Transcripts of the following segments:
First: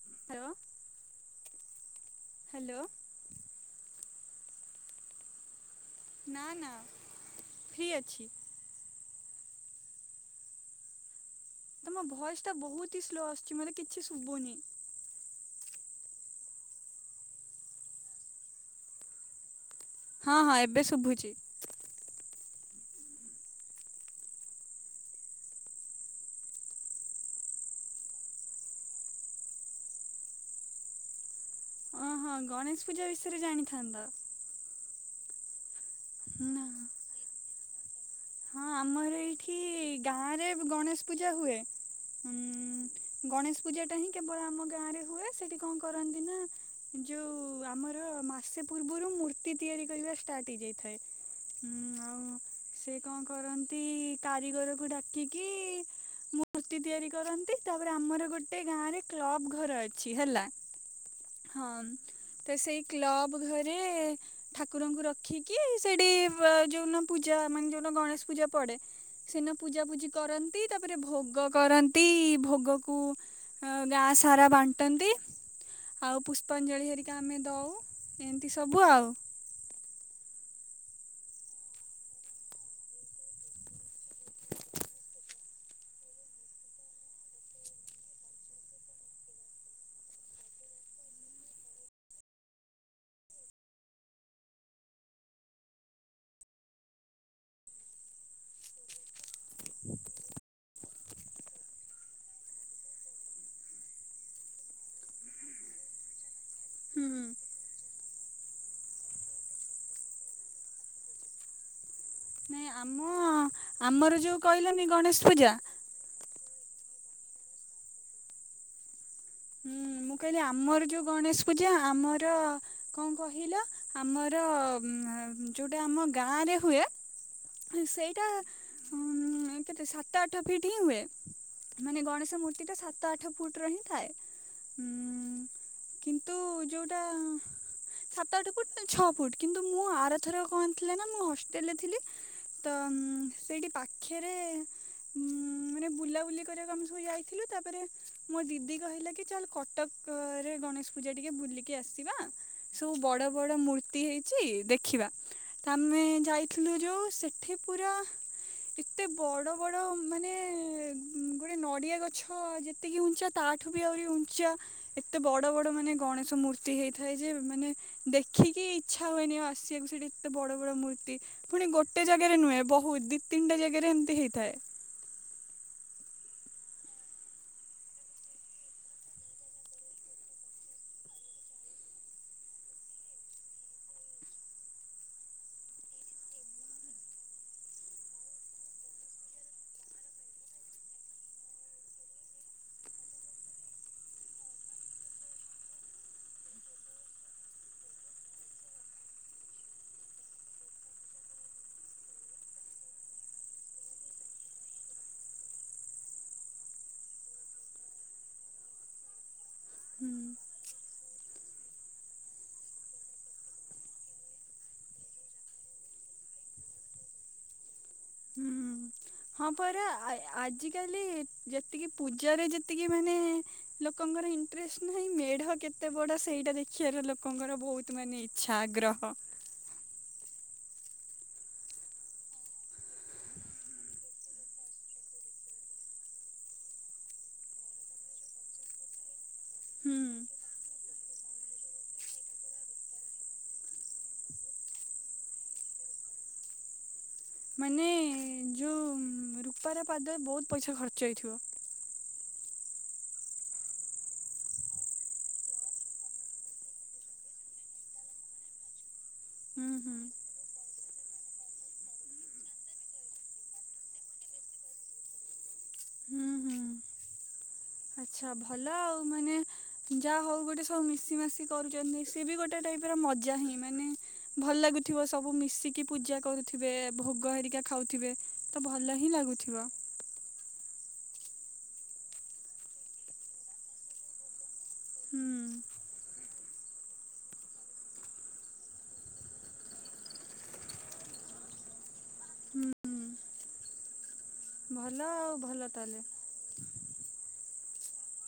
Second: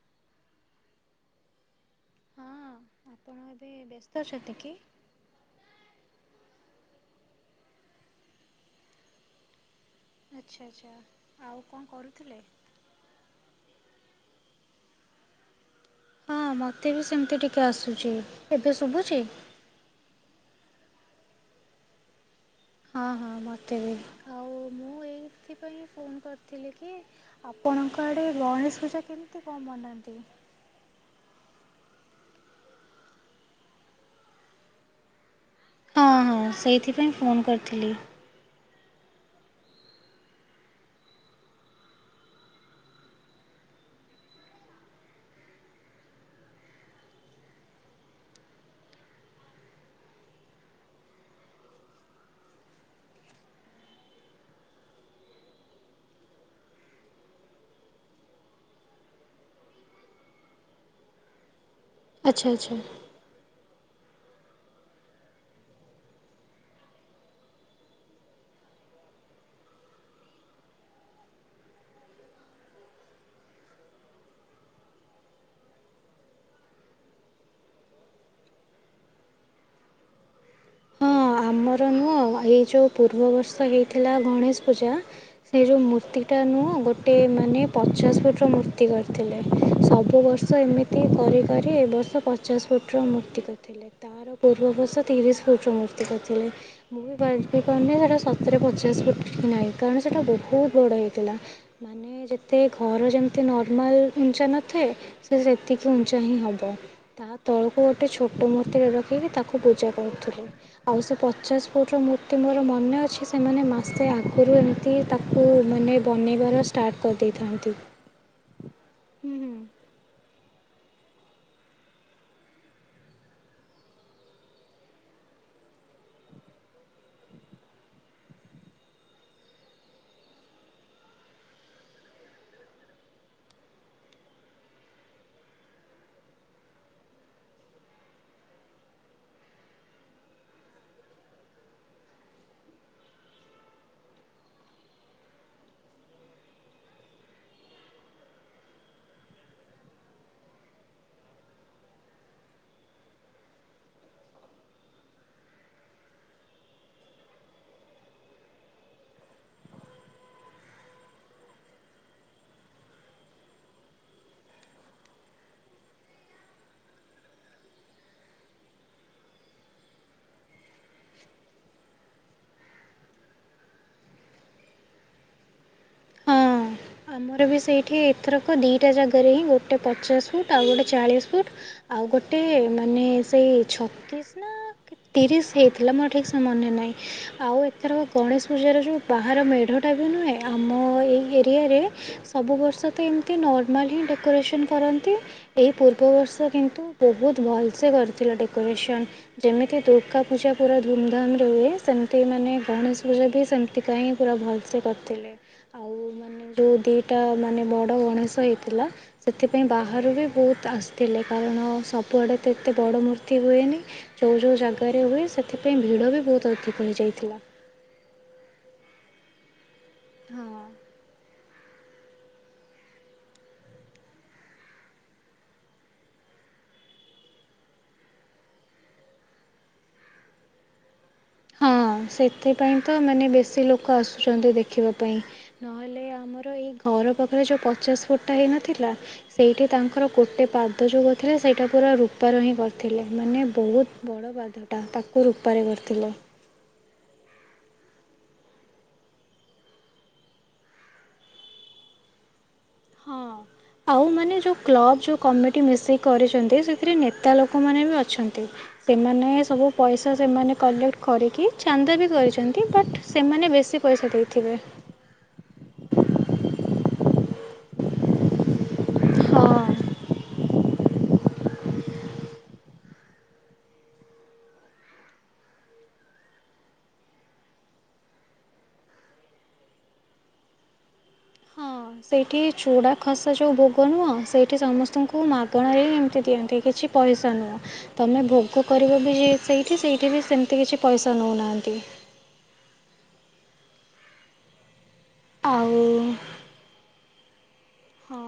ଖାଇବ। ହଁ ହାଲୋ। ଆପଣ ଏବେ ବ୍ୟସ୍ତ ଅଛନ୍ତି କି? ନା ନା ଫ୍ରି ଅଛି। ଆଛା ଆଛା। ତମ ଭଏସ ଟା ବୋହୁତୀ ହି ସ୍ଲୋ ଆସୁଛି ମତେ କିଛି ଶୁଭୁନି। ହଁ ମତେ ବି ସେମିତି ଟିକେ ଆସୁଛି ଏବେ ଶୁଭୁଛି। ହଁ ହଁ ଏବେ ଶୁଭୁଛି। ହଁ ହଁ ମୋତେ ବି ଆଉ ମୁଁ ଏଇଥିପାଇଁ ଫୋନ୍ କରିଥିଲି କି ଆପଣଙ୍କ ଆଡ଼େ ଗଣେଶ ପୂଜା କେମିତି କଣ ବନାନ୍ତି? ହଁ ହଁ ଗଣେଶ ପୂଜା ବିଷୟରେ ଜାଣିଥାନ୍ତ। ହଁ ହଁ ନା। ସେଇଥିପାଇଁ ଫୋନ୍ କରିଥିଲି। ହଁ ଆମର ଏଇଠି ଗାଁ ରେ ଗଣେଶ ପୂଜା ହୁଏ। ହୁଁ ଗଣେଶ ପୂଜା ଟା ହିଁ କେବଳ ଆମ ଗାଁ ରେ ହୁଏ। ସେଠି କଣ କରନ୍ତି ନା ଯୋଉ ଆମର ମାସେ ପୂର୍ବରୁ ମୂର୍ତ୍ତି ତିଆରି କରିବା ଷ୍ଟାର୍ଟ ହେଇଯାଇଥାଏ। ହୁଁ ଆଉ ସେ କଣ କରନ୍ତି କାରିଗରକୁ ଡାକିକି ମୂର୍ତ୍ତି ତିଆରି କରନ୍ତି। ତାପରେ ଆମର ଗୋଟେ ଗାଁ ରେ କ୍ଲବ ଘର ଅଛି ହେଲା। ହଁ ଆଚ୍ଛା ତ ଆଚ୍ଛା। ସେଇ କ୍ଲବ ସବୁ ଘରେ ଠାକୁରଙ୍କୁ ରଖିକି ସେଠି ଯୋଉ ଦିନ ପୂଜା ମାନେ ଯୋଉଟା ଗଣେଶ ପୂଜା ପଡେ। ସେଦିନ ପୂଜାପୂଜି କରନ୍ତି ତାପରେ ଭୋଗ କରନ୍ତି। ଭୋଗକୁ ଗାଁ ସାରା ବାଣ୍ଟନ୍ତି। ଆଉ ପୁଷ୍ପାଞ୍ଜଳି ହେରିକା ଆମେ ଦଉ ଏମିତି ସବୁ ଆଉ। ହଁ ଆମର ନୁଅ ଏଇ ଯୋଉ ପୂର୍ବବର୍ଷ ହେଇଥିଲା ଗଣେଶ ପୂଜା। ସେ ଯୋଉ ମୂର୍ତ୍ତି ଟା ନୁହଁ ଗୋଟେ ମାନେ ପଚାଶ ଫୁଟ ର ମୂର୍ତ୍ତି କରିଥିଲେ। ସବୁ ବର୍ଷ ତ ଏମିତି କରିବାରେ ଏ ବର୍ଷ ପଚାଶ ଫୁଟୁର ମୂର୍ତ୍ତି କରିଥିଲେ। ତାର ପୂର୍ବବର୍ଷ ତିରିଶ ଫୁଟୁର ମୂର୍ତ୍ତି କରିଥିଲେ। ମୁଁ ଭାବିପାରୁନି ସେଟା ସତରେ ପଚାଶ ଫୁଟୁ କି ନାହିଁ। କାରଣ ସେଟା ବୋହୁତ ବଡ ହେଇଥିଲା। ମାନେ ଯେତେ ଘର ଯେମିତି ନର୍ମାଲ ଉଞ୍ଚା ନଥାଏ। ସେ ସେତିକି ଉଞ୍ଚା ହିଁ ହେବ। ହୁଁ। ତା ତଳକୁ ଗୋଟେ ଛୋଟ ମୁର୍ତ୍ତିଟେ ରଖିକି ତାକୁ ପୂଜା କରୁଥିଲୁ। ଆଉ ସେ ପଚାଶ ଫୁଟ ର ମୁ ର୍ତ୍ତି ମୋର ନାଇଁ ଆମ ମନେ ଅଛି ସେମାନେ ମାସେ ଆମର ଯୋଉ ଆଗରୁ କହିଲନି ଏମିତି ଗଣେଶ ତାକୁ ପୂଜା ମାନେ ବନେଇବାର ଷ୍ଟାର୍ଟ କରିଦେଇଥାନ୍ତି। ହୁଁ ମୁଁ କହିଲି ଆମର ଯୋଉ ଗଣେଶ ପୂଜା ଆମର କଣ କହିଲ ଆମର ଯୋଉଟା ଆମ ଗାଁ ରେ ହୁଏ ସେଇଟା କେତେ ସାତ ଆଠ ଫିଟ୍ ହିଁ ହୁଏ। ମାନେ ଗଣେଶ ମୂର୍ତ୍ତି ଟା ସାତ ଆଠ ଫୁଟ ର ହିଁ ଥାଏ। ଉଁ କିନ୍ତୁ ଯୋଉଟା ସାତ ଆଠ ଫୁଟ ଛଅ ଫୁଟ କିନ୍ତୁ ମୁଁ ଆରଥର କଣ ଥିଲା ନା ମୁଁ ହଷ୍ଟେଲ ରେ ଥିଲି ତ ମ ସେଇଠି ପାଖରେ। ଉଁ ମାନେ ବୁଲାବୁଲି କରିବାକୁ ଆମେ ସବୁ ଯାଇଥିଲୁ ତାପରେ। ମୋ ଦିଦି କହିଲା କି ଚାଲ କଟକରେ ଗଣେଶ ପୂଜା ଟିକେ ବୁଲିକି ଆସିବା। ସବୁ ବଡ ବଡ ମୂର୍ତ୍ତି ହେଇଚି ଦେଖିବା ତ ଆମେ ଯାଇଥିଲୁ ଯୋଉ ସେ ଠୀ ପୁରା। ଏତେ ବଡ ବଡ ମାନେ ଗୋଟେ ନଡିଆ ଗଛ ଯେତିକି ଉଞ୍ଚା। ତା ଠୁ ବି ଆହୁରି ଉଞ୍ଚା ଏତେ ବଡ ବଡ ମାନେ ଗଣେଶ ମୂର୍ତ୍ତି ହେଇଥାଏ ଯେ ମାନେ। ଦେଖିକି ଇଚ୍ଛା ହୁଏନି ଆଉ ଆସିବାକୁ ସେଇଠି ଏତେ ବଡ ବଡ ମୂର୍ତ୍ତି ପୁଣି ଗୋ ଗୋଟେ ଜାଗାରେ ନୁହେଁ ବୋହୁତ ଦି ତିିନିଟା ଜାଗାରେ ଏମିତି ହେଇଥାଏ। ହଁ। ଆମର ବି ସେଇଠି ଏଥରକ ଦିଇଟା ଜାଗାରେ ହିଁ ଗୋଟେ ପଚାଶ ଫୁଟ ଆଉ ଗୋଟେ ଚାଳିଶ ଫୁଟ। ଆଉ ଗୋଟେ ମାନେ ସେଇ ଛତିଶ ନା। କି ତିରିଶ ହେଇଥିଲା ମୋର ଠିକ୍ ସେ ମନେ ନାହିଁ। ଆଉ ଏଥରକ ଗଣେଶ ପୂଜାର ଯୋଉ ବାହାର ମେଢଟା ଯୋଉ ନୁହେଁ ଆମ ଏଇ ଏରିଆରେ। ସବୁ ବର୍ଷ ତ ଏମିତି ନର୍ମାଲ ହିଁ ଡେକୋରେସନ୍ କରନ୍ତି। ଏହି ପୂର୍ବବର୍ଷ କିନ୍ତୁ ବହୁତ ଭଲ ସେ କରିଥିଲା ଡେକୋରେସନ୍। ଯେମିତି ଦୁର୍ଗା ପୂଜା ପୁରା ଧୁମଧାମ ରେ ହୁଏ ସେମିତି ମାନେ ଗଣେଶ ପୂଜା ବି ସେମି ମିଠା ହିଁ ପୁରା ଭଲସେ କରିଥିଲେ ଆଉ ମା ମାନେ ଯୋଉ ଦିଇଟା ମାନେ ବଡ଼ ଗଣେଶ ହେଇଥିଲା ସେଥିପାଇଁ ହୁଁ ବାହାରୁ ବି ବହୁତ। ଆସିଥିଲେ କାରଣ ସବୁଆଡ଼େ ତ ଏତେ ବଡ଼ ମୂର୍ତ୍ତି ହୁଏନି। ଯୋଉ ଯୋଉ ଜାଗାରେ ହୁଏ ସେଥିପାଇଁ ଭିଡ ବି ବୋହୁତ ଅଧିକ ହେଇଯାଇଥିଲା। ହୁଁ ହଁ ପରା ଆଇ ଆଜିକାଲି। ଯେତିକି ପୂଜାରେ ଯେତିକି ମାନେ। ଲୋକଙ୍କର ଇଣ୍ଟରେଷ୍ଟ ନାହିଁ ମେଢ କେତେ ବଢ ସେଇଟା ଦେଖିବାର ଲୋକଙ୍କର ବହୁତ ତ୍ ମାନେ ଇଚ୍ଛା ଆଗ୍ରହ। ହଁ ସେଥିପାଇଁ ତ ମାନେ ବେଶୀ ଲୋକ ଆସୁଚନ୍ତି ଦେଖିବା ପାଇଁ ନ ହେଲେ ଆ ଆମର ଏଇ ଘର ପାଖରେ ଯୋଉ ପଚାଶ ଫୁଟଟା ହେଇନଥିଲା ସେଇଠି ତାଙ୍କର ହୁଁ। ଗୋଟେ ପା ପାଦ ଯୋଉ କରିଥିଲେ ସେଇଟା ପୁରା ରୂପାର ହିଁ କରିଥିଲେ ମାନେ ବୋହୁତ ବଡ଼ ପାଦ। ଟା ତାକୁ ରୂପାରେ କରିଥିଲେ। ମାନେ ଯୋଉ ରୂପାର ପାଦ ବୋହୁତ ପଇସା ଖର୍ଚ୍ଚ ହେଇଥିବ। ହଁ। ଆଉ ମାନେ ଯୋଉ କ୍ଲବ ଯୋଉ କମିଟି ମିଶିକି କରିଛନ୍ତି ସେଥିରେ ନେତା ଲୋକମାନେ ବି ଅଛନ୍ତି। ସେମାନେ ହୁଁ ସବୁ ହୁଁ। ପଇସା ସେମାନେ କଲେକ୍ଟ। କରିକି ଚାନ୍ଦା ବି କରିଛନ୍ତି ବଟ୍ ସେମାନେ ବେଶୀ ପଇସା ଦେଇଥିବେ। ହୁଁ ହୁଁ। ଆଚ୍ଛା ଭଲ ଆଉ ମାନେ ହଁ। ଯାହା ହଉ ଗୋଟେ ସବୁ ମିଶି ମାସି। କରୁଛନ୍ତି ସେଏ ବି ଗୋଟେ ଟାଇପ ର ମଜା ହିଁ ମାନେ। ଭଲ ଲାଗୁଥିବ ସବୁ ମିଶିକି ପୂଜା କରୁଥିବେ ଭୋଗ ହେରିକା ଖାଉଥିବେ। ତ ଭଲ ହିଁ ଲାଗୁଥିବ। ହଁ। ସେଇଠି ଚୁଡ଼ା ଖସା ଯୋଉ ଭୋଗ ନୁହଁ ସେଇଠି ସମସ୍ତଙ୍କୁ ହୁଁ ମାଗଣାରେ ଏମିତି ଦିଅନ୍ତି କିଛି। ପଇସ ନୁହଁ। ତମେ ଭୋଗ କରିବ ବି ସେଇଠି ସେଇଠି ବି ସେମିତି କିଛି ପଇସା ନଉନାହାନ୍ତି। ହୁଁ ହୁଁ। ଭଲ ଆଉ ଭଲ ତାହେଲେ। ହଁ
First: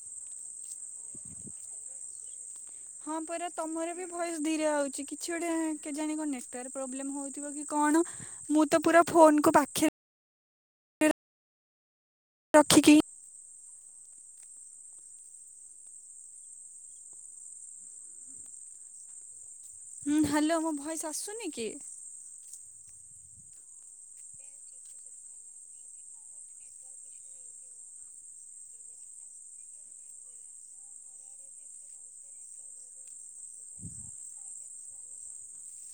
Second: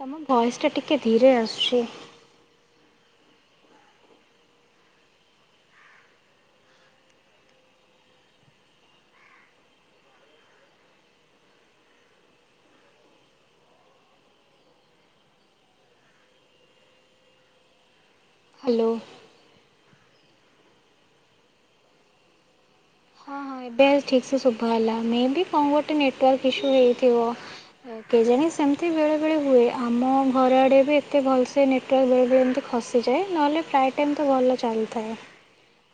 ତମ ଭଏସ ଟା ଟିକେ ଧିରେ ଆସୁଛି। ହଁ ପରା ତମର ବି ଭଏସ ଧୀରେ ହଉଛି। କିଛି ଗୋଟେ କେଜାଣି କଣ ନେଟୱର୍କ ପ୍ରୋବଲେମ ହଉଥିବ କି କଣ। ମୁଁ ତ ପୁରା ଫୋନ୍ କୁ ପାଖେ ରଖିକି ହ୍ୟାଲୋ ହୁଁ ହ୍ୟାଲୋ ମୋ ଭଏସ ଆସୁନି କି? ହଁ ହଁ ଏବେ ଠିକ୍ ସେ ଶୁଭ ହେଲା ମେ ବି କଣ ଗୋଟେ ନେଟୱାର୍କ ଇସ୍ୟୁ ହେଇଥିବ। କେଜାଣି ସେମିତି ବେଳେ ବେଳେ ହୁଏ, ଆମ ଘର ଆଡ଼େ ବି ଏତେ ଭଲସେ ନି ନେଟୱର୍କ ବେଳେବେଳେ ଏମିତି ଖସିଯାଏ, ନହେଲେ ପ୍ରାୟ ଟାଇମ ତ ଭଲ ଚାଲୁଥାଏ।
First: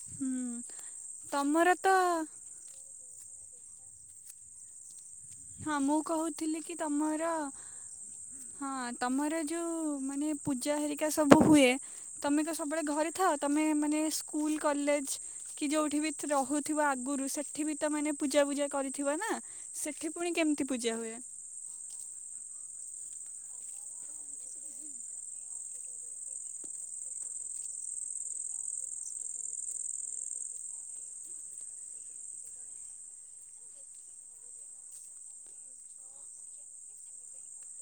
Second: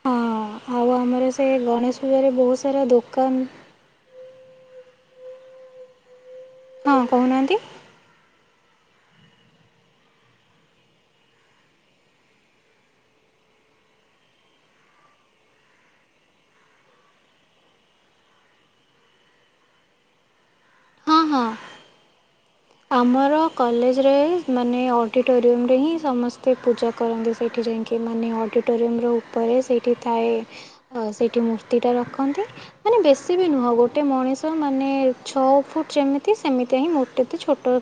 ହଁ ହୁଁ ଆଉ ଆମର ସେ ତମର ତ ଗଣେଶ ପୂଜାରେ ବହୁତ ସାରା ଦୋକାନ ହଁ ମୁଁ କହୁଥିଲି କି ହଁ ତମର କହୁନାହାନ୍ତି ହଁ ତମର ଯୋଉ ମାନେ ପୂଜା ହେରିକା ସବୁ ହୁଏ ତମେ ତ ସବୁବେଳେ ଘରେ ଥାଅ। ତମେ ମାନେ ସ୍କୁଲ କଲେଜ କି ଯୋଉଠି ବି ରହୁଥିବ ଆଗରୁ ସେଠୀ ବି ତ ମାନେ ପୂଜା ପୂଜା କରିଥିବ ନା। ସେଠି ପୁଣି କେମିତି ପୂଜା ହୁଏ? ହଁ ହଁ ଆମର କଲେଜରେ ମାନେ ଅଡ଼ିଟୋରିୟମ ରେ ହିଁ ସମସ୍ତେ ପୂଜା କରନ୍ତି। ସେଠୀ ଯାଇଁକି ମମି ଅଡିଟୋରୁମ୍ ଯୋଉ ଉପରେ ସେଇଠି ଥାଏ। ହଉ ସେଇଠି ମୂର୍ତ୍ତିଟା ରଖନ୍ତି। ମାନେ ବେଶୀ ବି ନୁହଁ ଗୋଟେ ମଣିଷ ମାନେ ଛଅ ଫୁଟ ଯେମିତି ସେମିତି ହିଁ ମୋଟେ ମତେ ଛୋଟ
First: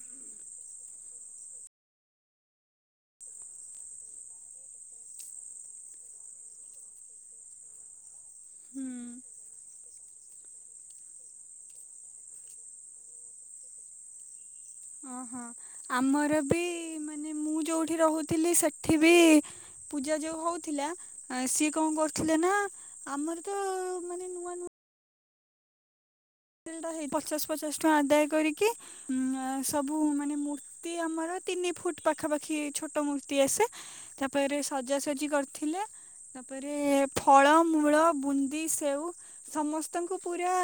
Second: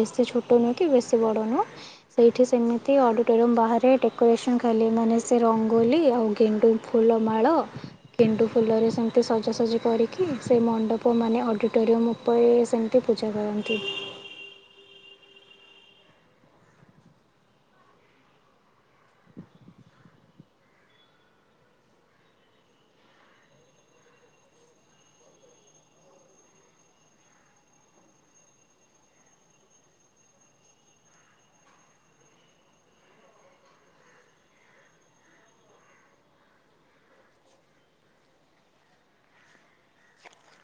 ବେଶୀ ଛୋଟ ନୁହେଁ କି ବେଶୀ ବଡ଼ ନୁହେଁ। ସେଇଠି ସେମିତି ଅଡ଼ିଟୋରିୟମ୍ ବାହାରେ ଡେକୋରେସନ୍ କଲେ, ମାନେ ସେଇ ରଙ୍ଗୋଲି ଓ ଗେଣ୍ଡୁ ଫୁଲମାଳ କେଣ୍ଡୁ ଫୁଲରେ ହୁଁ ସେମିତି ସଜାସଜି କରିକି କି ସେ ମଣ୍ଡପ ମାନ ଅଡ଼ିଟୋରିୟମ୍ ଉପରେ ସେମିତି ପୂଜା କରନ୍ତି। ଓହୋ ଆମର ବି ମାନେ ମୁଁ ଯୋଉଠି ରହୁଥିଲି ସେଠି ବି ପୂଜା ଯୋଉ ହଉଥିଲା ସିଏ କଣ କରୁଥିଲେ ନା ଆମର ତ ମାନେ ନୂଆ ନୂଆ ପଚାଶ ପଚାଶ ଟଙ୍କା ଆଦାୟ କରିକି ସବୁ ମାନେ ମୁ ମୂର୍ତ୍ତି ଆମର ତିନି ଫୁଟ ପାଖାପାଖି ଛୋଟ ମୂର୍ତ୍ତି ଆସେ। ତାପରେ ସଜାସଜି କରିଥିଲେ ତାପରେ ଫଳମୂଳ, ବୁନ୍ଦୀ, ସେଓ ସମସ୍ତଙ୍କୁ ପୁରା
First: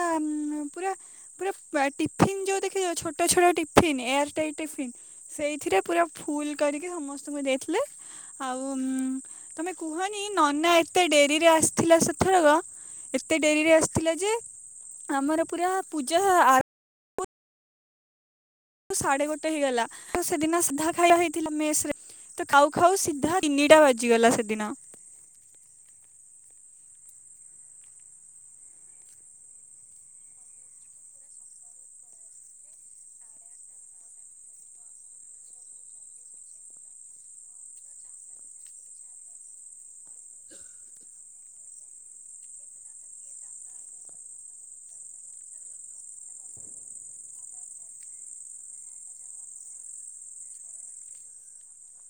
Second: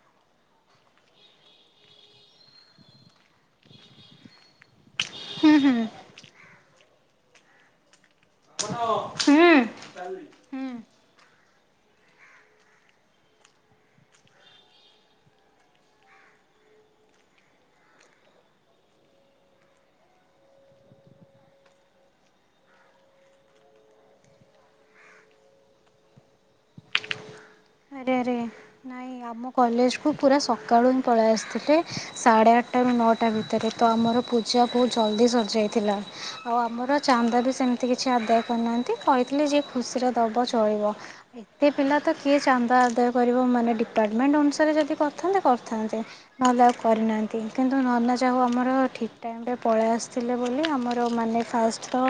ପୁରା ପୁରା ଟିଫିନ୍ ଯୋଉ ଦେଖା ଯାଉଛି ଛୋଟ ଛୋଟ ଟିଫିନ୍ ଏୟାର ଷ୍ଟାଇଲ ଟିଫିନ୍ ହୁଁ ହୁଁ ସେଇଥିରେ ପୁରା ହୁଁ ଫୁଲ୍ କରିକି ସମସ୍ତଙ୍କୁ ଦେଇଥିଲେ। ଆଉ ତମେ କୁହନି ହୁଁ ନନା ଏ ଏତେ ଡେରିରେ ଆସିଥିଲା ସେଥରକ ଏତେ ଡେରିରେ ଆସିଥିଲା ଯେ, ଆମର ପୁରା ପୂଜା ଆ ସାଢେ ଗୋଟେ ହେଇଗଲା। ତ ସେଦିନ ସିଧା ଖାଇବା ହେଇଥିଲା ମେସରେ ତ କାଉ ଖାଉ ସିଧା ତିନିଟା ବାଜିଗଲା ସେଦିନ। ଆରେ ଆରେ ନାଇଁ ଆମ କଲେଜକୁ ପୁରା ସକାଳୁ ହିଁ ପଳେଇ ଆସିଥିଲେ, ସାଢ଼େ ଆଠଟା ରୁ ନଅଟା ଭିତରେ ତ ଆମର ପୂଜା ବହୁତ ଜଲ୍ଦି ସରିଯାଇଥିଲା। ଆଉ ଆମର ଚାନ୍ଦା ବି ସେମ କିଛି ଆଦାୟ କରିନାହାନ୍ତି, କହିଥିଲେ ଯେ ଖୁସିରେ ଦବ ଚଳିବ। [unintelligible] ଚାନ୍ଦା ଆଦାୟ କରିବ ମାନେ ଡିପାର୍ଟମେଣ୍ଟ ଅନୁସାରେ ଯଦି କରିଥାନ୍ତେ କରିଥାନ୍ତେ। ନ ଯାହା କରିନାହାନ୍ତି, କିନ୍ତୁ ନନା ଯାହାହଉ ଆମର ଠିକ୍ ଟାଇମରେ ପଳିଆସିଥିଲେ ବୋଲି ଆମର ମାନେ ଫାଷ୍ଟ ତ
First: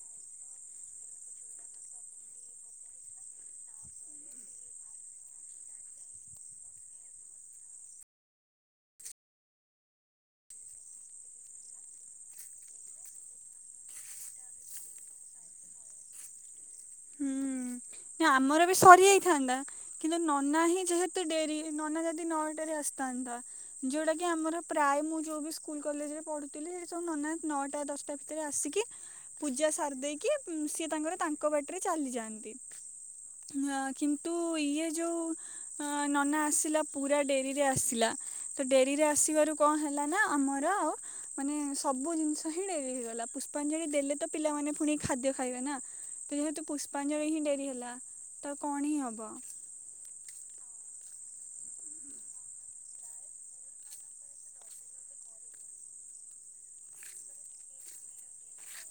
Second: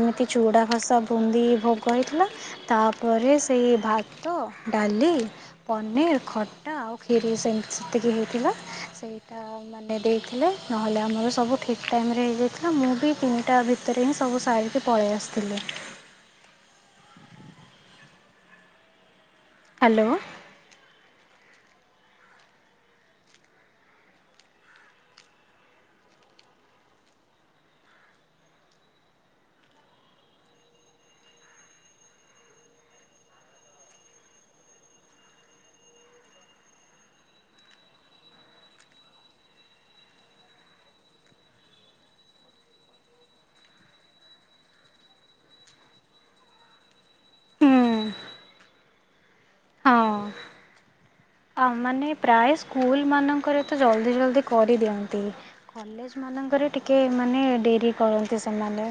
ଏମିତି ଚୁଡ଼ା ଘସା ବୁନ୍ଦି ଭୋଗ ହେଇଥିଲା ତାପରେ ସେଇ ଭାତ, ଡାଲି ପନିର, ଖଟା, ଆଉ କ୍ଷିରି ସେ ସେତିକି ହେଇଥିଲା ସେଇଟା ମାନେ ଦେଇଥିଲେ ନହେଲେ ଆମର ସବୁ ଠିକ୍ ଟାଇମ ରେ ହେଇଯାଇଥିଲା ମୁଁ ବି ତିନିଟା ଭିତରେ ହିଁ ସବୁ ସାରିକି ପଳେଇ ଆସିଥିଲେ ହୁଁ ନା ଆମର ବି ସରିଯାଇଥାନ୍ତା ହ୍ୟାଲୋ କିନ୍ତୁ ନ ନା ହିଁ ଯେହେତୁ ଡେରି ନନା ଯଦି ନଅ ଟାରେ ଆସିଥାନ୍ତା ଯୋଉଟା କି ଆମର ପ୍ରାୟ ମୁଁ ଯୋଉ ସ୍କୁଲ କଲେଜରେ ପଢୁଥିଲି ସେ ସବୁ ନ ନଅଟା ଦଶଟା ରେ ଆସିକି ପୂଜା ସାରି ଦେଇକି ସିଏ ତାଙ୍କର ତାଙ୍କ ବାଟିରେ ଚାଲିଯାଆନ୍ତି ଅ କିନ୍ତୁ ଇଏ ଯୋଉ ଅ ନନା ଆସିଲା ପୁରା ଡେରିରେ ଆସିଲା ତ ଡେରିରେ ଆସିବାରୁ କଣ ହେଲା ନା ଆମର ଆଉ ମାନେ ସବୁ ଜିନିଷ ହିଁ ଡେରି ହେଇଗଲା ପୁଷ୍ପାଞ୍ଜଳି ଦେଲେ ତ ପିଲାମାନେ ପୁଣି ଖାଦ୍ୟ ଖାଇବେ ନା ତ ଯେହେତୁ ପୁଷ୍ପାଞ୍ଜଳି ହିଁ ଡେରି ହୁଁ ହେଲା ତ କଣ ହିଁ ହବ ହଁ ଆଉ ମାନେ ପ୍ରାୟ ସ୍କୁଲ ମାନଙ୍କରେ ତ ଜଲ୍ଦି ଜଲଦି କରିଦିଅନ୍ତି କଲେଜ ମାନଙ୍କରେ ଟିକଏ ମାନେ ଡେରି କରନ୍ତି ସେମାନେ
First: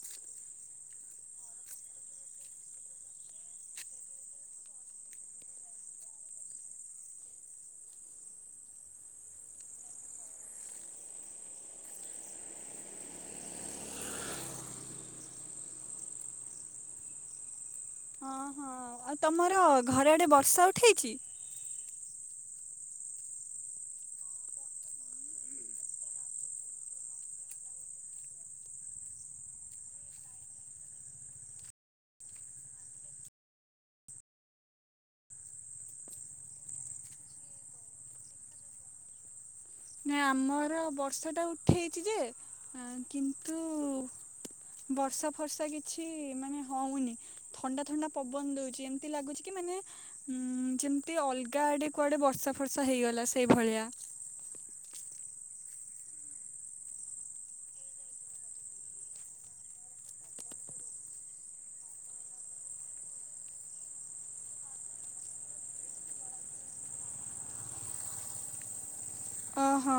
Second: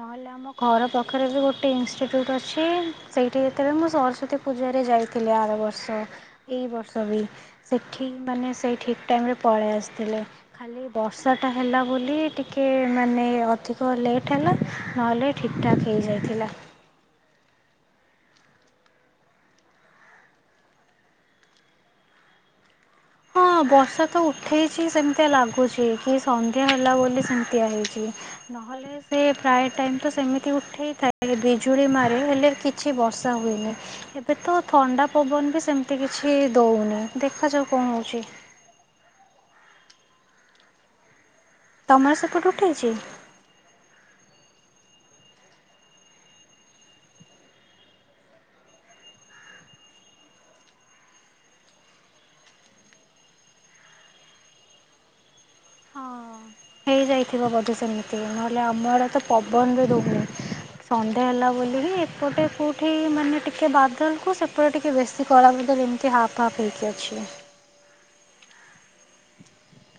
ନହେଲେ ଆମ ଘର ପାଖରେ ବି ଗୋଟେ ଇନଷ୍ଟିଟ୍ୟୁଟ୍ ଅଛି ସେଇଠି ଯେତେବେଳେ ମୁଁ ସରସ୍ଵତୀ ପୂଜାରେ ଯାଇ ଥିଲି ଆର ବର୍ଷ ଏ ବର୍ଷ ବି ସେଠି ମାନେ ସେଇ ଠିକ୍ ଟାଇମ୍ରେ ପଳେଇ ଆସିଥିଲେ ଖାଲି ବର୍ଷାଟା ହେଲା ବୋଲି ଟିକେ ମାନେ ଅଧିକ ଲେଟ୍ ହେଲା ନହେଲେ ଠିକ୍ ଠାକ୍ ହେଇଯାଇଥିଲା ହଁ ହଁ ଆଉ ତମର ଘର ଆଡେ ବର୍ଷା ଉଠେଇଛି ହଁ ବର୍ଷା ତ ଉଠେଇଛି ସେମିତିଆ ଲାଗୁଛି କି ସନ୍ଧ୍ୟା ହେଲା ବୋଲି ସେମିତିଆ ହେଇଛି ନହେଲେ ସେ ପ୍ରାୟ ଟାଇମ୍ ତ ସେମିତି ଉଠେଇଥାଏ ବିଜୁଳି ମାରେ ହେଲେ କିଛି ବର୍ଷା ହୁଏନି ଏବେ ତ ଥଣ୍ଡା ପବନ ବି ସେମିତି କିଛି ଦଉନି ଦେଖାଯାଉ କଣ ହଉଛି ନା ଆମର ବର୍ଷା ଟା ଉଠେଇଛି ତମର ଯେ ସେପଟେ ଉଠେଇଛି? କିନ୍ତୁ ବର୍ଷା ଫର୍ଷା କିଛି ମାନେ ହଉନି ଥଣ୍ଡା ଥଣ୍ଡା ପବନ ଦଉଛି ଏମିତି ଲାଗୁଛି କି ମାନେ ଉଁ ଯେମତି ଅଲଗା ଆଡେ କୁଆଡେ ବର୍ଷା ଫର୍ଷା ହେଇଗଲା ସେଇଭଳିଆ ହଁ ହେଇଯାଇଥିବ ବୋଧେ ସେମିତି ନହେଲେ ଆମ ଆଡେ ତ ପବନରେ ଦଉନି। ସନ୍ଧ୍ୟା ହେଲା ବୋଲିକି ଏପଟେ କୋଉଠି ମାନେ ଟିକେ ବାଦଲ କୁ ସେପଟେ ଟିକେ ବେଶୀ କଳା ବଦଲ ଏମିତି ତି ହାପ୍ ହାପ୍ ହେଇକି ଅଛି ଓହୋ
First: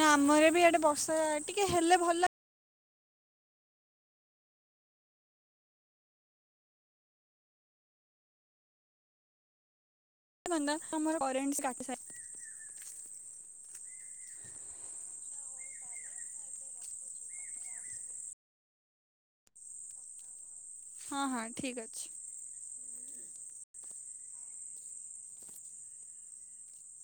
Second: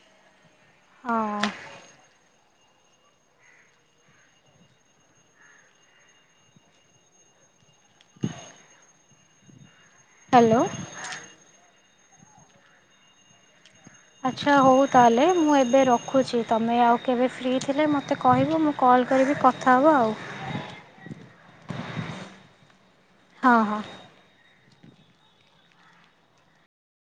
ନା ଆମର ବି ଆଡେ ହଁ ବର୍ଷା ଟିକେ ହେଲେ ଭଲ ଭଲ ହ୍ୟାଲୋ। ଲାଗନ୍ତା ଆମର କରେଣ୍ଟ କାଟି ଆଚ୍ଛା ହଉ ତାହେଲେ ମୁଁ ଏବେ ରଖୁଛି ତୁମେ ଆଉ କେବେ ଫ୍ରି ଥିଲେ ମୋତେ କହିବ ମୁଁ କଲ୍ କରିବି କଥା ହେବ ଆଉ ହଁ ହଁ ଠିକ୍ ଅଛି ହଁ ହଁ